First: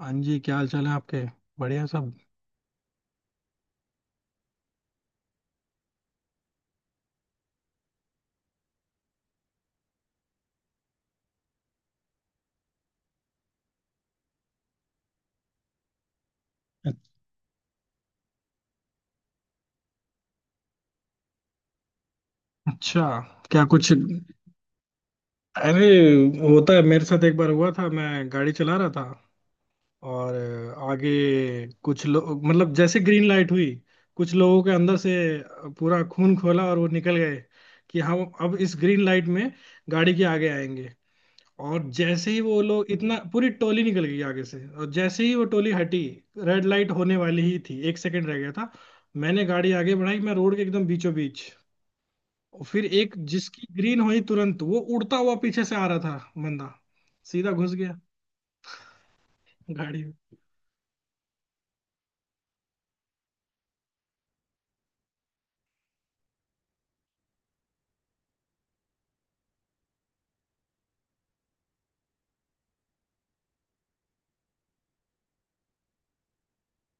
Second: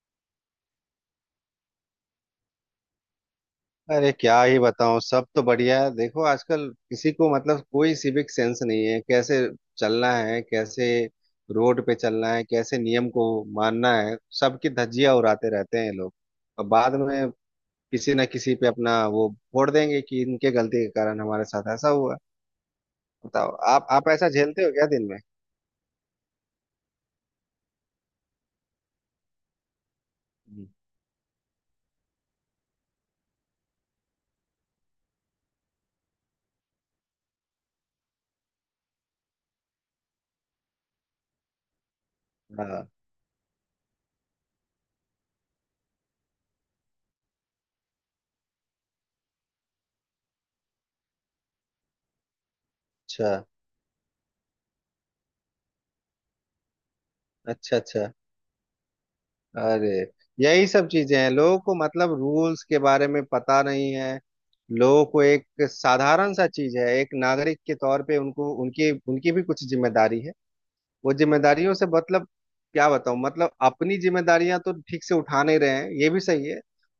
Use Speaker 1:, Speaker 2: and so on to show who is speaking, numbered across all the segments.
Speaker 1: हाँ जी, क्या हाल चाल है आपके? बढ़िया सब।
Speaker 2: अरे क्या ही बताऊं। सब तो बढ़िया है। देखो, आजकल किसी को मतलब कोई सिविक सेंस नहीं है। कैसे चलना है, कैसे रोड पे चलना है, कैसे नियम को मानना है, सबकी धज्जियां उड़ाते रहते हैं ये लोग। और बाद
Speaker 1: अच्छ-
Speaker 2: में किसी ना किसी पे अपना वो फोड़ देंगे कि इनके गलती के कारण हमारे साथ ऐसा हुआ।
Speaker 1: अच्छा।
Speaker 2: बताओ,
Speaker 1: क्या
Speaker 2: आप
Speaker 1: कुछ,
Speaker 2: आप ऐसा झेलते हो क्या दिन में?
Speaker 1: अरे, होता है। मेरे साथ एक बार हुआ था। मैं गाड़ी चला रहा था और
Speaker 2: हम्म।
Speaker 1: आगे कुछ लोग, मतलब जैसे ग्रीन लाइट हुई, कुछ लोगों के अंदर से पूरा खून खोला और वो निकल गए कि हम अब इस ग्रीन लाइट में गाड़ी के आगे आएंगे। और जैसे ही वो
Speaker 2: हाँ।
Speaker 1: लोग, इतना पूरी टोली निकल गई आगे से, और जैसे ही वो टोली हटी, रेड लाइट होने वाली ही थी, 1 सेकंड रह गया था। मैंने गाड़ी आगे बढ़ाई, मैं रोड के एकदम बीचों बीच। और फिर एक
Speaker 2: अच्छा,
Speaker 1: जिसकी ग्रीन हुई, तुरंत वो उड़ता हुआ पीछे से आ रहा था, बंदा सीधा घुस
Speaker 2: अच्छा।
Speaker 1: गया
Speaker 2: अच्छा। अरे।
Speaker 1: गाड़ी में।
Speaker 2: यही सब चीजें हैं, लोगों को मतलब रूल्स के बारे में पता नहीं है। लोगों को एक साधारण सा चीज है, एक नागरिक के तौर पे उनको उनकी उनकी भी कुछ जिम्मेदारी है। वो जिम्मेदारियों से मतलब क्या बताऊं, मतलब अपनी जिम्मेदारियां तो ठीक से उठा नहीं रहे हैं, ये भी सही है।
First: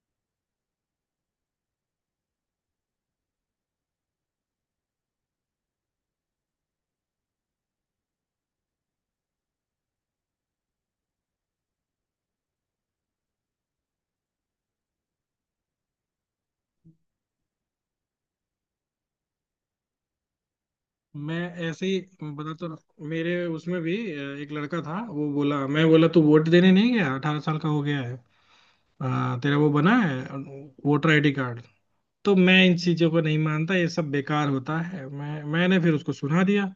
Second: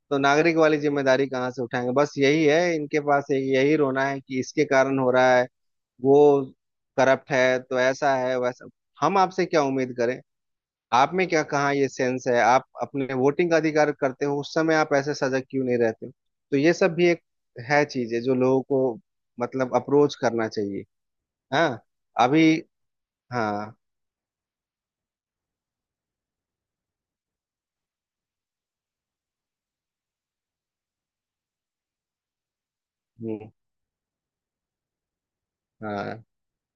Speaker 2: तो नागरिक वाली जिम्मेदारी कहाँ से उठाएंगे। बस यही है इनके पास, एक यही रोना है कि इसके कारण हो रहा है, वो करप्ट है, तो ऐसा है वैसा। हम आपसे क्या उम्मीद करें? आप में क्या, कहाँ ये सेंस है? आप अपने वोटिंग का अधिकार करते हो उस समय, आप ऐसे सजग क्यों नहीं रहते हो? तो ये सब भी एक है, चीज है जो लोगों को मतलब अप्रोच करना चाहिए।
Speaker 1: मैं
Speaker 2: हाँ।
Speaker 1: ऐसे ही
Speaker 2: अभी।
Speaker 1: बताता रहा। मेरे
Speaker 2: हाँ।
Speaker 1: उसमें भी एक लड़का था। वो बोला, मैं बोला, तू वोट देने नहीं गया, 18 साल का हो गया है, तेरा वो बना है, वोटर आईडी कार्ड। तो मैं इन चीजों को नहीं
Speaker 2: हम्म।
Speaker 1: मानता, ये सब बेकार होता है। मैंने फिर उसको
Speaker 2: हाँ।
Speaker 1: सुना दिया।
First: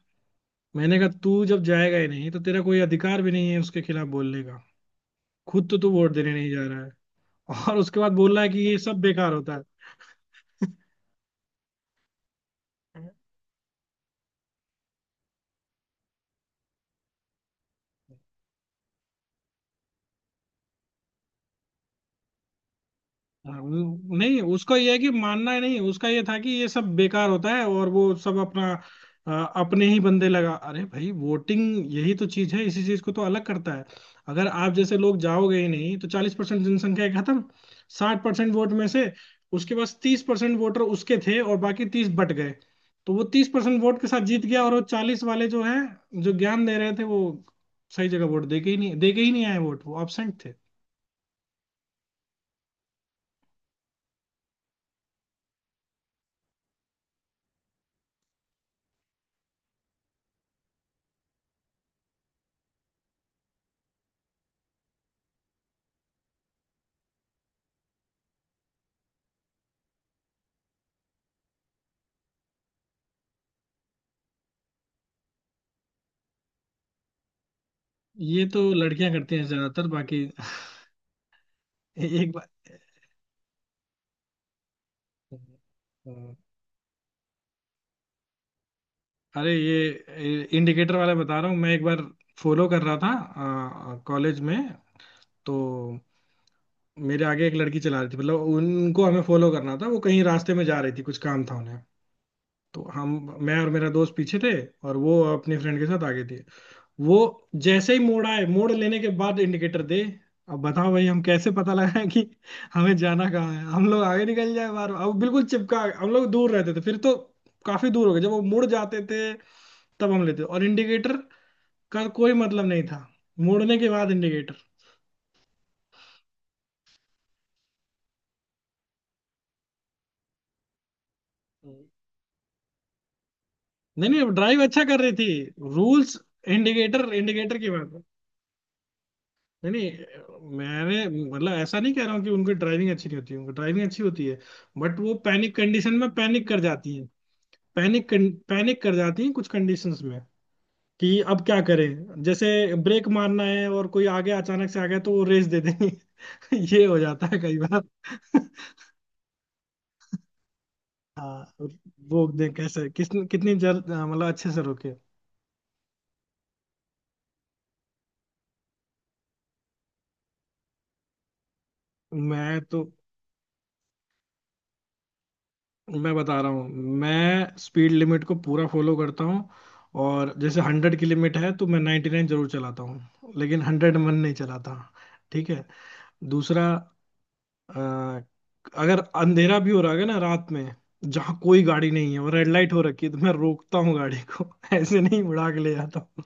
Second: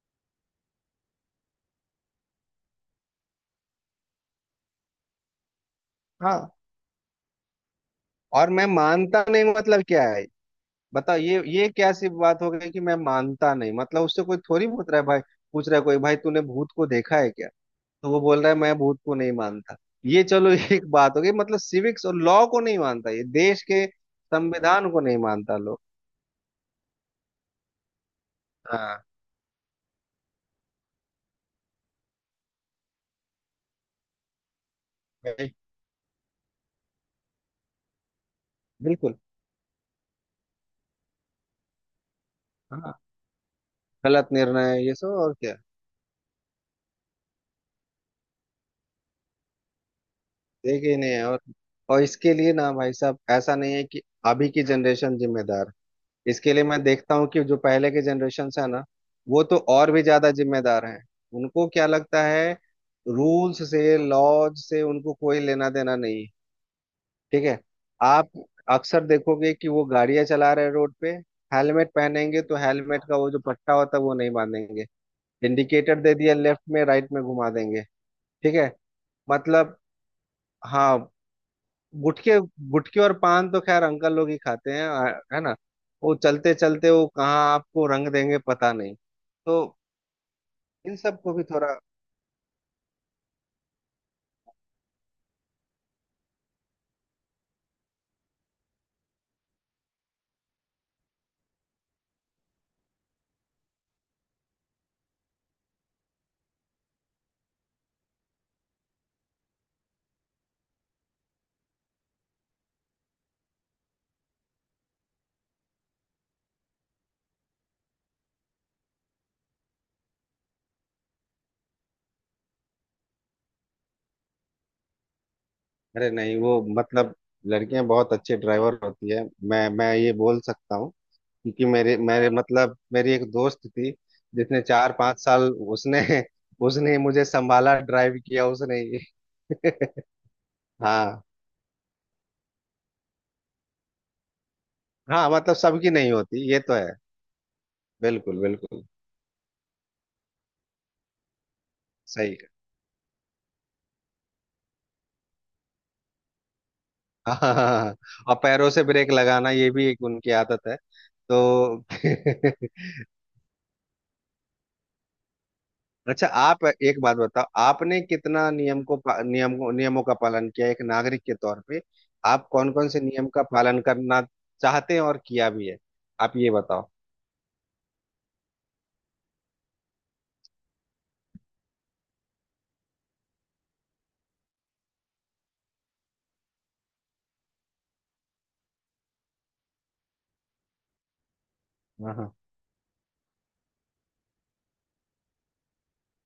Speaker 1: मैंने कहा तू जब जाएगा ही नहीं तो तेरा कोई अधिकार भी नहीं है उसके खिलाफ बोलने का। खुद तो तू वोट देने नहीं
Speaker 2: हाँ।
Speaker 1: जा रहा है और उसके बाद बोल रहा है
Speaker 2: और
Speaker 1: कि
Speaker 2: मैं
Speaker 1: ये सब
Speaker 2: मानता
Speaker 1: बेकार
Speaker 2: नहीं
Speaker 1: होता
Speaker 2: मतलब क्या है? बताओ, ये क्या सी बात हो गई कि मैं
Speaker 1: है।
Speaker 2: मानता नहीं? मतलब उससे कोई थोड़ी पूछ रहा है भाई। पूछ रहा है कोई भाई, तूने भूत को देखा है क्या? तो वो बोल रहा है मैं भूत को नहीं मानता। ये चलो एक बात हो गई, मतलब सिविक्स और लॉ को नहीं मानता ये,
Speaker 1: हाँ,
Speaker 2: देश के
Speaker 1: नहीं, उसका
Speaker 2: संविधान
Speaker 1: ये है
Speaker 2: को
Speaker 1: कि
Speaker 2: नहीं
Speaker 1: मानना
Speaker 2: मानता
Speaker 1: है, नहीं
Speaker 2: लोग।
Speaker 1: उसका ये था कि ये सब बेकार होता है और वो सब अपना।
Speaker 2: हाँ।
Speaker 1: अ, अपने ही बंदे लगा, अरे भाई, वोटिंग यही तो चीज है, इसी चीज को तो अलग करता है। अगर आप जैसे लोग
Speaker 2: भाई,
Speaker 1: जाओगे ही नहीं, तो 40% जनसंख्या है खत्म। 60% वोट में से
Speaker 2: बिल्कुल।
Speaker 1: उसके पास 30% वोटर उसके थे और बाकी 30 बट गए।
Speaker 2: हाँ,
Speaker 1: तो वो 30% वोट के साथ
Speaker 2: गलत
Speaker 1: जीत गया,
Speaker 2: निर्णय
Speaker 1: और वो
Speaker 2: है ये सब,
Speaker 1: 40
Speaker 2: और
Speaker 1: वाले
Speaker 2: क्या।
Speaker 1: जो है, जो ज्ञान दे रहे थे, वो सही जगह वोट दे के ही नहीं, दे के ही नहीं आए वोट, वो एबसेंट थे।
Speaker 2: देखे ही नहीं है, और इसके लिए ना भाई साहब, ऐसा नहीं है कि अभी की जनरेशन जिम्मेदार है। इसके लिए मैं देखता हूँ कि जो पहले के जनरेशन है ना, वो तो और भी ज्यादा जिम्मेदार हैं। उनको क्या लगता है, रूल्स से लॉज से उनको कोई लेना देना नहीं है। ठीक है। आप अक्सर देखोगे कि वो गाड़ियां चला रहे हैं रोड पे। हेलमेट पहनेंगे तो हेलमेट का वो जो पट्टा होता है वो नहीं बांधेंगे। इंडिकेटर दे दिया लेफ्ट में, राइट में घुमा देंगे।
Speaker 1: ये
Speaker 2: ठीक
Speaker 1: तो
Speaker 2: है।
Speaker 1: लड़कियां करती हैं
Speaker 2: मतलब।
Speaker 1: ज्यादातर। बाकी
Speaker 2: हाँ।
Speaker 1: एक
Speaker 2: गुटखे
Speaker 1: बार।
Speaker 2: गुटखे और पान तो खैर अंकल लोग ही खाते हैं है ना। वो
Speaker 1: हाँ।
Speaker 2: चलते चलते वो कहाँ आपको रंग देंगे पता नहीं।
Speaker 1: अरे
Speaker 2: तो
Speaker 1: ये इंडिकेटर
Speaker 2: इन
Speaker 1: वाला
Speaker 2: सब को
Speaker 1: बता
Speaker 2: भी
Speaker 1: रहा हूँ। मैं
Speaker 2: थोड़ा।
Speaker 1: एक बार फॉलो कर रहा था कॉलेज में। तो मेरे आगे एक लड़की चला रही थी, मतलब उनको हमें फॉलो करना था। वो कहीं रास्ते में जा रही थी, कुछ काम था उन्हें। तो हम, मैं और मेरा दोस्त, पीछे थे, और वो अपने फ्रेंड के साथ आगे थी। वो जैसे ही मोड़ आए, मोड़ लेने के बाद इंडिकेटर दे। अब बताओ भाई, हम कैसे पता लगाएं कि हमें जाना कहाँ है? हम लोग आगे निकल जाए बार, अब बिल्कुल चिपका, हम लोग दूर रहते थे फिर तो। काफी दूर हो गए, जब वो मुड़ जाते थे तब हम लेते। और इंडिकेटर का कोई मतलब नहीं था मोड़ने के बाद इंडिकेटर।
Speaker 2: अरे नहीं वो, मतलब लड़कियां बहुत अच्छे ड्राइवर होती है। मैं ये बोल सकता हूँ। क्योंकि
Speaker 1: हम्म।
Speaker 2: मेरे मेरे मतलब मेरी एक दोस्त थी।
Speaker 1: नहीं नहीं,
Speaker 2: जिसने
Speaker 1: ड्राइव अच्छा
Speaker 2: चार
Speaker 1: कर रही
Speaker 2: पांच
Speaker 1: थी।
Speaker 2: साल उसने
Speaker 1: रूल्स,
Speaker 2: उसने ही
Speaker 1: इंडिकेटर
Speaker 2: मुझे
Speaker 1: इंडिकेटर की
Speaker 2: संभाला,
Speaker 1: बात है।
Speaker 2: ड्राइव किया उसने ही।
Speaker 1: नहीं नहीं, मैंने
Speaker 2: हाँ
Speaker 1: मतलब ऐसा नहीं कह रहा हूँ कि उनकी ड्राइविंग अच्छी नहीं होती, उनकी ड्राइविंग अच्छी होती है। बट वो
Speaker 2: हाँ,
Speaker 1: पैनिक
Speaker 2: मतलब सबकी
Speaker 1: कंडीशन में
Speaker 2: नहीं
Speaker 1: पैनिक
Speaker 2: होती ये
Speaker 1: कर
Speaker 2: तो है।
Speaker 1: जाती है। पैनिक
Speaker 2: बिल्कुल
Speaker 1: पैनिक
Speaker 2: बिल्कुल
Speaker 1: कर जाती हैं कुछ कंडीशंस में, कि अब क्या करें,
Speaker 2: सही
Speaker 1: जैसे
Speaker 2: है।
Speaker 1: ब्रेक मारना है और कोई आगे अचानक से आ गया तो वो रेस दे देंगे। ये हो जाता
Speaker 2: हाँ
Speaker 1: है
Speaker 2: हाँ
Speaker 1: कई
Speaker 2: हाँ
Speaker 1: बार।
Speaker 2: हाँ। और पैरों से ब्रेक लगाना ये भी एक उनकी आदत है।
Speaker 1: हाँ।
Speaker 2: तो
Speaker 1: रोक दें कैसे, किस कितनी जल, मतलब अच्छे से रोके।
Speaker 2: अच्छा, आप एक बात बताओ, आपने कितना नियम को पा- नियम नियमों का पालन किया एक नागरिक के तौर पे? आप
Speaker 1: मैं
Speaker 2: कौन
Speaker 1: तो
Speaker 2: कौन से नियम का पालन करना चाहते हैं और किया भी है?
Speaker 1: मैं
Speaker 2: आप
Speaker 1: बता रहा
Speaker 2: ये
Speaker 1: हूँ,
Speaker 2: बताओ।
Speaker 1: मैं स्पीड लिमिट को पूरा फॉलो करता हूँ। और जैसे 100 की लिमिट है तो मैं 99 जरूर चलाता हूँ, लेकिन 100 मन नहीं चलाता। ठीक है। दूसरा, अ, अगर अंधेरा भी हो रहा है ना रात में, जहाँ कोई गाड़ी नहीं है और रेड लाइट हो रखी है, तो मैं रोकता हूँ गाड़ी को। ऐसे नहीं उड़ा के ले जाता हूँ।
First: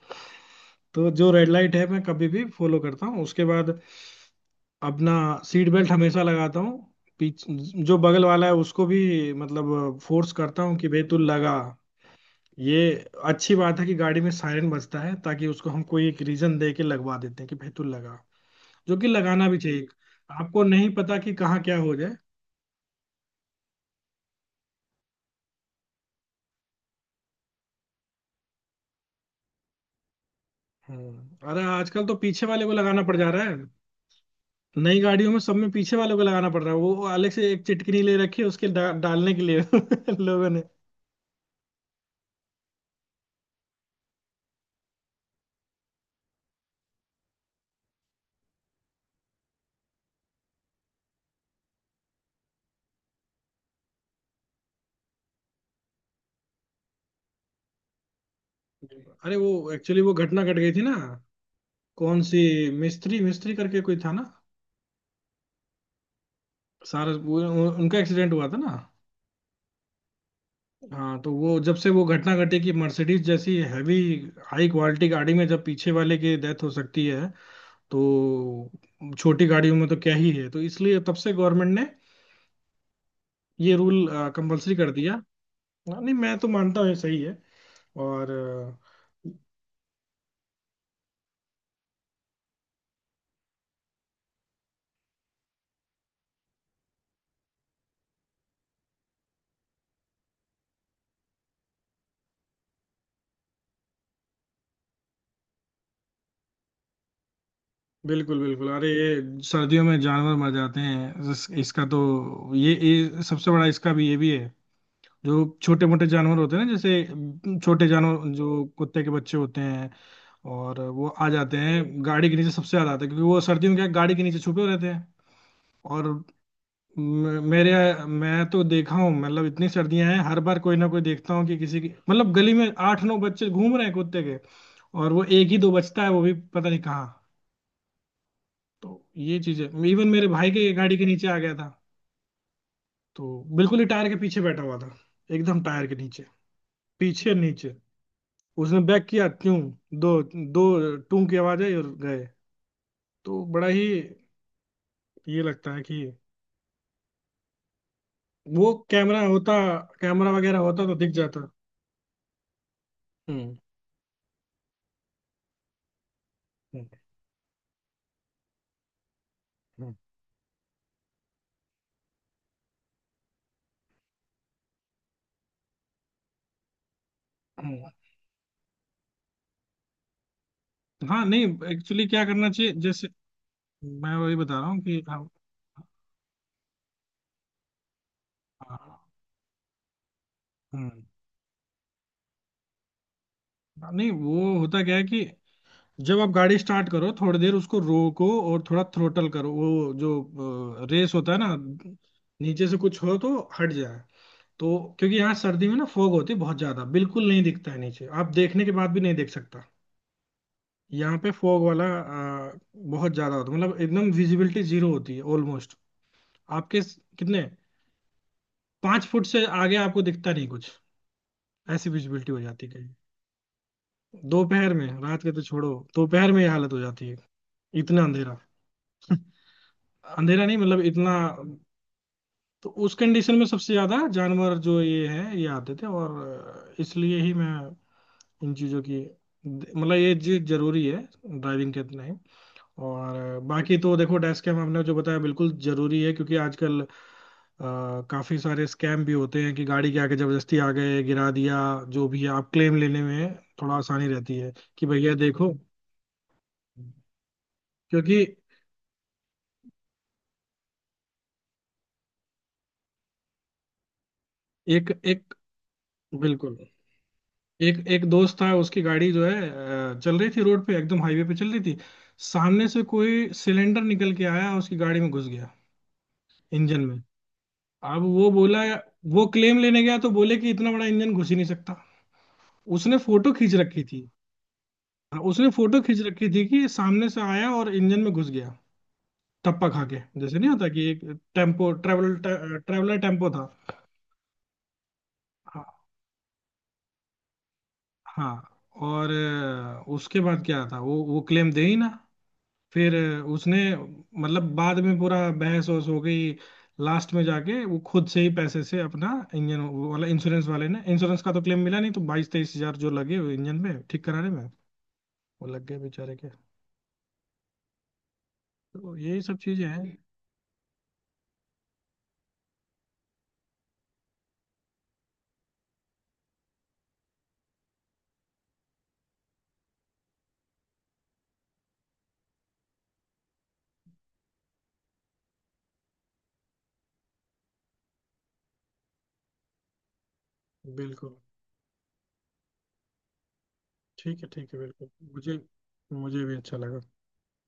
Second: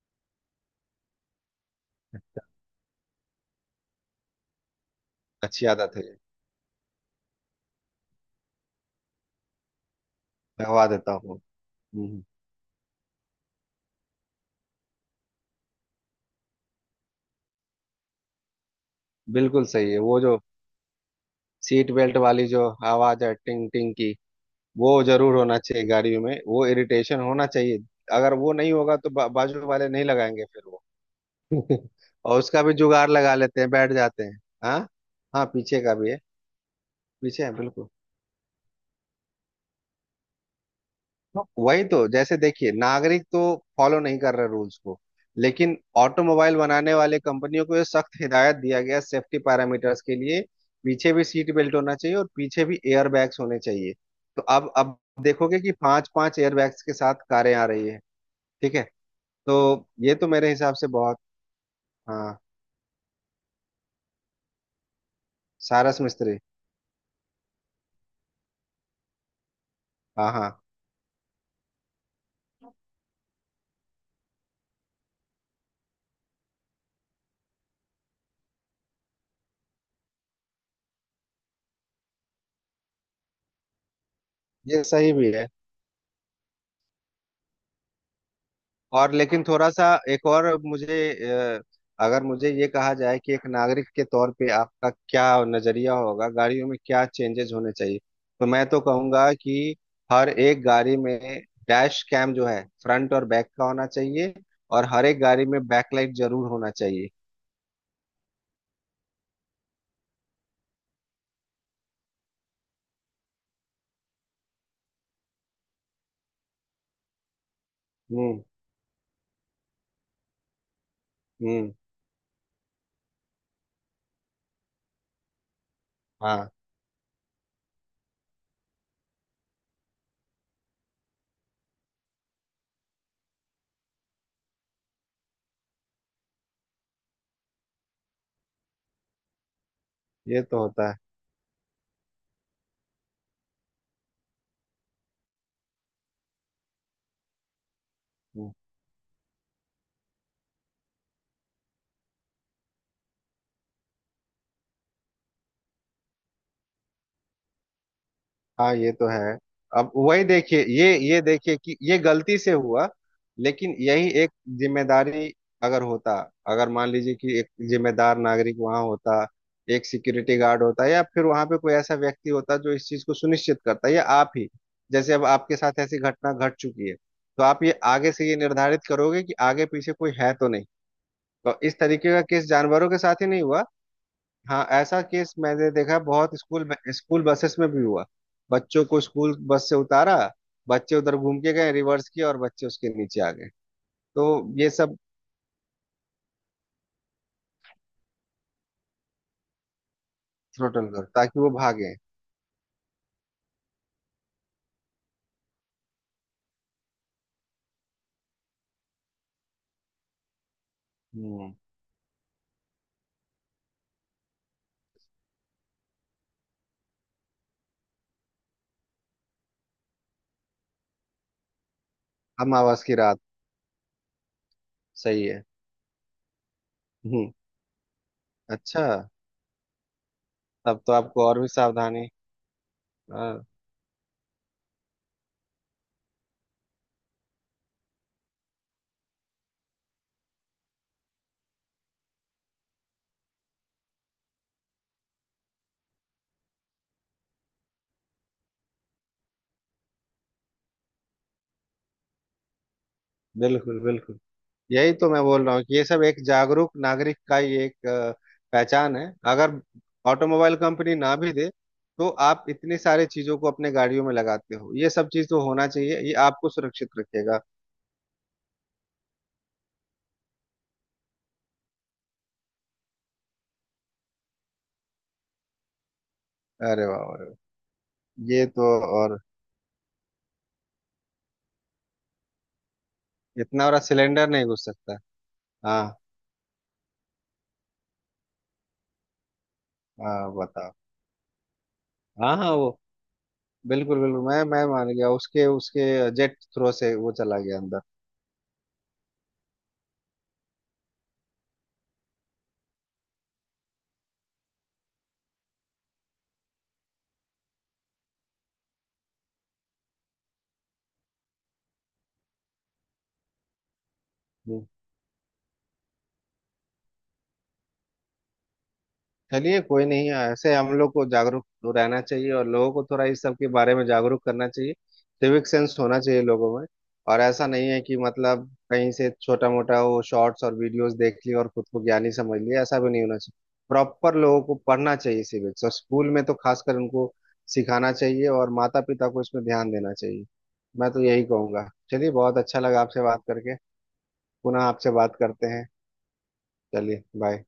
Speaker 1: तो जो रेड लाइट है मैं कभी भी फॉलो करता हूँ। उसके बाद अपना
Speaker 2: अच्छी
Speaker 1: सीट बेल्ट
Speaker 2: आदत है ये।
Speaker 1: हमेशा लगाता हूँ। पीछ जो बगल वाला है उसको भी मतलब फोर्स करता हूँ
Speaker 2: दबा
Speaker 1: कि भाई
Speaker 2: देता
Speaker 1: तू
Speaker 2: हूँ।
Speaker 1: लगा
Speaker 2: हम्म,
Speaker 1: ये। अच्छी बात है कि गाड़ी में सायरन बजता है, ताकि उसको हम कोई एक रीजन दे के लगवा देते हैं कि भाई तू लगा, जो कि लगाना भी
Speaker 2: बिल्कुल
Speaker 1: चाहिए।
Speaker 2: सही है वो जो
Speaker 1: आपको नहीं पता कि कहाँ क्या
Speaker 2: सीट
Speaker 1: हो जाए।
Speaker 2: बेल्ट वाली जो आवाज है, टिंग टिंग की। वो जरूर होना चाहिए गाड़ियों में, वो इरिटेशन होना चाहिए। अगर वो नहीं होगा तो बाजू वाले नहीं लगाएंगे फिर वो।
Speaker 1: अरे आजकल तो
Speaker 2: और
Speaker 1: पीछे
Speaker 2: उसका
Speaker 1: वाले को
Speaker 2: भी
Speaker 1: लगाना
Speaker 2: जुगाड़
Speaker 1: पड़ जा
Speaker 2: लगा
Speaker 1: रहा है।
Speaker 2: लेते हैं, बैठ जाते हैं। हाँ।
Speaker 1: नई गाड़ियों में,
Speaker 2: हाँ,
Speaker 1: सब में,
Speaker 2: पीछे का
Speaker 1: पीछे
Speaker 2: भी
Speaker 1: वाले
Speaker 2: है,
Speaker 1: को लगाना पड़ रहा है। वो अलग
Speaker 2: पीछे
Speaker 1: से
Speaker 2: है
Speaker 1: एक
Speaker 2: बिल्कुल।
Speaker 1: चिटकिनी ले रखी है उसके डालने के लिए। लोगों ने।
Speaker 2: हाँ, वही तो। जैसे देखिए, नागरिक तो फॉलो नहीं कर रहे रूल्स को, लेकिन ऑटोमोबाइल बनाने वाले कंपनियों को ये सख्त हिदायत दिया गया सेफ्टी पैरामीटर्स के लिए। पीछे भी सीट बेल्ट होना चाहिए और पीछे भी एयर बैग्स होने चाहिए। तो अब देखोगे कि पांच पांच एयर बैग्स के साथ कारें आ रही है। ठीक है।
Speaker 1: अरे, वो
Speaker 2: तो
Speaker 1: एक्चुअली वो
Speaker 2: ये तो
Speaker 1: घटना
Speaker 2: मेरे
Speaker 1: घट गई
Speaker 2: हिसाब
Speaker 1: थी
Speaker 2: से
Speaker 1: ना?
Speaker 2: बहुत।
Speaker 1: कौन
Speaker 2: हाँ।
Speaker 1: सी? मिस्त्री मिस्त्री करके कोई था ना?
Speaker 2: सारस मिस्त्री।
Speaker 1: सारा उनका एक्सीडेंट हुआ था ना?
Speaker 2: हाँ हाँ।
Speaker 1: हाँ, तो वो जब से वो घटना घटी कि मर्सिडीज जैसी हैवी, हाई क्वालिटी गाड़ी में जब पीछे वाले की डेथ हो सकती है, तो छोटी गाड़ियों में तो क्या ही है। तो इसलिए तब से गवर्नमेंट ने ये रूल कंपलसरी
Speaker 2: ये
Speaker 1: कर
Speaker 2: सही
Speaker 1: दिया।
Speaker 2: भी है।
Speaker 1: हाँ, नहीं मैं तो मानता हूँ ये सही है। और
Speaker 2: और लेकिन थोड़ा सा, एक और मुझे अगर मुझे ये कहा जाए कि एक नागरिक के तौर पे आपका क्या नजरिया होगा, गाड़ियों में क्या चेंजेस होने चाहिए, तो मैं तो कहूंगा कि हर एक गाड़ी में डैश कैम जो है फ्रंट और बैक का होना चाहिए, और हर एक गाड़ी में बैकलाइट जरूर होना चाहिए।
Speaker 1: बिल्कुल बिल्कुल, अरे, ये सर्दियों में जानवर मर जाते हैं। इसका तो ये सबसे बड़ा, इसका भी ये भी है। जो छोटे मोटे जानवर होते हैं ना, जैसे छोटे जानवर
Speaker 2: हम्म।
Speaker 1: जो कुत्ते के बच्चे होते हैं, और वो आ जाते
Speaker 2: हम्म।
Speaker 1: हैं गाड़ी के नीचे। सबसे ज्यादा आते हैं, क्योंकि वो सर्दियों में क्या है, गाड़ी के नीचे छुपे रहते हैं। और
Speaker 2: हाँ,
Speaker 1: म- मेरे मैं तो देखा हूँ, मतलब इतनी सर्दियां हैं, हर बार कोई ना कोई देखता हूँ कि किसी की मतलब गली में आठ नौ बच्चे घूम रहे हैं कुत्ते के, और वो एक ही दो बचता है, वो भी पता नहीं कहाँ। तो ये चीज है। इवन मेरे
Speaker 2: ये
Speaker 1: भाई
Speaker 2: तो
Speaker 1: के
Speaker 2: होता
Speaker 1: गाड़ी
Speaker 2: है।
Speaker 1: के नीचे आ गया था। तो बिल्कुल ही टायर के पीछे बैठा हुआ था, एकदम टायर के नीचे, पीछे नीचे।
Speaker 2: हम्म।
Speaker 1: उसने बैक किया क्यों, दो दो टूं की आवाज आई और गए। तो बड़ा ही ये लगता है कि वो
Speaker 2: हाँ, ये तो
Speaker 1: कैमरा
Speaker 2: है।
Speaker 1: होता,
Speaker 2: अब वही
Speaker 1: कैमरा वगैरह
Speaker 2: देखिए,
Speaker 1: होता तो
Speaker 2: ये
Speaker 1: दिख
Speaker 2: ये
Speaker 1: जाता।
Speaker 2: देखिए कि ये गलती से हुआ।
Speaker 1: हम्म।
Speaker 2: लेकिन यही एक जिम्मेदारी, अगर होता अगर
Speaker 1: हम्म।
Speaker 2: मान लीजिए कि एक जिम्मेदार नागरिक वहां होता, एक सिक्योरिटी गार्ड होता या फिर वहां पे कोई ऐसा व्यक्ति होता जो इस चीज को सुनिश्चित करता, या आप ही। जैसे अब आपके साथ ऐसी घटना घट चुकी है, तो आप ये
Speaker 1: हम्म।
Speaker 2: आगे से ये निर्धारित करोगे कि आगे पीछे कोई है तो नहीं।
Speaker 1: हाँ नहीं।
Speaker 2: तो इस
Speaker 1: एक्चुअली
Speaker 2: तरीके का
Speaker 1: क्या
Speaker 2: केस
Speaker 1: करना चाहिए,
Speaker 2: जानवरों के
Speaker 1: जैसे
Speaker 2: साथ ही नहीं हुआ।
Speaker 1: मैं वही बता
Speaker 2: हाँ,
Speaker 1: रहा हूँ
Speaker 2: ऐसा
Speaker 1: कि हम।
Speaker 2: केस मैंने देखा है, बहुत स्कूल में, स्कूल बसेस में भी हुआ। बच्चों
Speaker 1: हाँ,
Speaker 2: को स्कूल बस से उतारा, बच्चे
Speaker 1: हम्म।
Speaker 2: उधर घूम के गए, रिवर्स किए और बच्चे उसके नीचे आ गए।
Speaker 1: नहीं,
Speaker 2: तो
Speaker 1: वो
Speaker 2: ये
Speaker 1: होता क्या
Speaker 2: सब।
Speaker 1: है कि जब आप गाड़ी स्टार्ट करो, थोड़ी देर उसको रोको और थोड़ा थ्रोटल करो, वो जो
Speaker 2: थ्रोटल करो
Speaker 1: रेस होता है
Speaker 2: ताकि
Speaker 1: ना,
Speaker 2: वो भागे।
Speaker 1: नीचे से कुछ हो तो हट जाए। तो क्योंकि यहाँ सर्दी में ना फोग होती है बहुत ज्यादा, बिल्कुल नहीं दिखता है नीचे, आप देखने के बाद भी नहीं देख सकता। यहाँ पे
Speaker 2: हम्म।
Speaker 1: फोग वाला बहुत ज्यादा होता है, मतलब एकदम विजिबिलिटी 0 होती है ऑलमोस्ट। आपके कितने, 5 फुट से आगे आपको दिखता नहीं कुछ। ऐसी विजिबिलिटी हो जाती है
Speaker 2: अमावस
Speaker 1: कहीं
Speaker 2: की रात।
Speaker 1: दोपहर में, रात
Speaker 2: सही
Speaker 1: के तो
Speaker 2: है।
Speaker 1: छोड़ो, दोपहर में ये हालत हो जाती है।
Speaker 2: हम्म।
Speaker 1: इतना अंधेरा,
Speaker 2: अच्छा।
Speaker 1: अंधेरा नहीं मतलब
Speaker 2: तब तो
Speaker 1: इतना।
Speaker 2: आपको और भी सावधानी।
Speaker 1: तो उस कंडीशन
Speaker 2: हाँ,
Speaker 1: में सबसे ज्यादा जानवर जो ये है ये आते थे, और इसलिए ही मैं इन चीजों की, मतलब ये चीज जरूरी है ड्राइविंग के, इतना ही। और बाकी तो देखो, डेस्क कैम हमने जो बताया, बिल्कुल जरूरी है क्योंकि आजकल काफी सारे स्कैम भी होते हैं कि गाड़ी के आगे जबरदस्ती आ गए, गिरा दिया, जो भी है, आप क्लेम लेने में थोड़ा
Speaker 2: बिल्कुल
Speaker 1: आसानी
Speaker 2: बिल्कुल।
Speaker 1: रहती है, कि
Speaker 2: यही तो
Speaker 1: भैया
Speaker 2: मैं बोल
Speaker 1: देखो।
Speaker 2: रहा हूँ कि ये सब एक जागरूक नागरिक का ही एक
Speaker 1: क्योंकि
Speaker 2: पहचान है। अगर ऑटोमोबाइल कंपनी ना भी दे, तो आप इतनी सारी चीजों को अपने गाड़ियों में लगाते हो, ये
Speaker 1: एक
Speaker 2: सब चीज
Speaker 1: एक
Speaker 2: तो होना चाहिए, ये आपको
Speaker 1: बिल्कुल,
Speaker 2: सुरक्षित रखेगा।
Speaker 1: एक एक दोस्त था, उसकी गाड़ी जो है चल रही थी रोड पे, एकदम हाईवे पे चल रही थी। सामने से कोई सिलेंडर निकल के आया, उसकी गाड़ी में घुस गया, इंजन
Speaker 2: अरे
Speaker 1: में।
Speaker 2: वाह, अरे वाह।
Speaker 1: अब वो
Speaker 2: ये
Speaker 1: बोला,
Speaker 2: तो। और
Speaker 1: वो क्लेम लेने गया तो बोले कि इतना बड़ा इंजन घुस ही नहीं सकता। उसने फोटो खींच
Speaker 2: इतना बड़ा
Speaker 1: रखी थी।
Speaker 2: सिलेंडर नहीं घुस सकता।
Speaker 1: हाँ, उसने फोटो
Speaker 2: हाँ
Speaker 1: खींच रखी थी कि सामने से आया और इंजन में घुस गया। टप्पा खा के,
Speaker 2: हाँ,
Speaker 1: जैसे नहीं होता
Speaker 2: बताओ।
Speaker 1: कि एक टेम्पो
Speaker 2: हाँ हाँ, वो
Speaker 1: ट्रेवलर टेम्पो था।
Speaker 2: बिल्कुल बिल्कुल। मैं मान गया उसके
Speaker 1: हाँ,
Speaker 2: उसके जेट थ्रो से वो चला गया अंदर।
Speaker 1: हाँ, और उसके बाद क्या था, वो क्लेम दे ही ना। फिर उसने मतलब बाद में पूरा बहस वहस हो गई, लास्ट में जाके वो खुद से ही पैसे से अपना इंजन, वो वाला इंश्योरेंस वाले ने, इंश्योरेंस का तो क्लेम मिला नहीं, तो 22-23 हजार जो लगे वो इंजन में ठीक कराने में,
Speaker 2: हम्म।
Speaker 1: वो लग गए बेचारे के। तो यही सब
Speaker 2: चलिए,
Speaker 1: चीजें
Speaker 2: कोई
Speaker 1: हैं।
Speaker 2: नहीं। ऐसे हम लोग को जागरूक तो रहना चाहिए और लोगों को थोड़ा इस सब के बारे में जागरूक करना चाहिए। सिविक सेंस होना चाहिए लोगों में। और ऐसा नहीं है कि मतलब कहीं से छोटा मोटा वो शॉर्ट्स और वीडियोस देख लिए और खुद को ज्ञानी समझ लिए, ऐसा भी नहीं होना चाहिए। प्रॉपर लोगों को पढ़ना चाहिए सिविक्स, और स्कूल में तो खासकर उनको सिखाना चाहिए, और माता पिता को इसमें ध्यान देना चाहिए। मैं तो
Speaker 1: बिल्कुल।
Speaker 2: यही कहूंगा। चलिए, बहुत अच्छा लगा आपसे बात करके।
Speaker 1: ठीक है, ठीक है,
Speaker 2: पुनः
Speaker 1: बिल्कुल।
Speaker 2: आपसे बात
Speaker 1: मुझे
Speaker 2: करते हैं।
Speaker 1: मुझे भी अच्छा लगा।
Speaker 2: चलिए, बाय।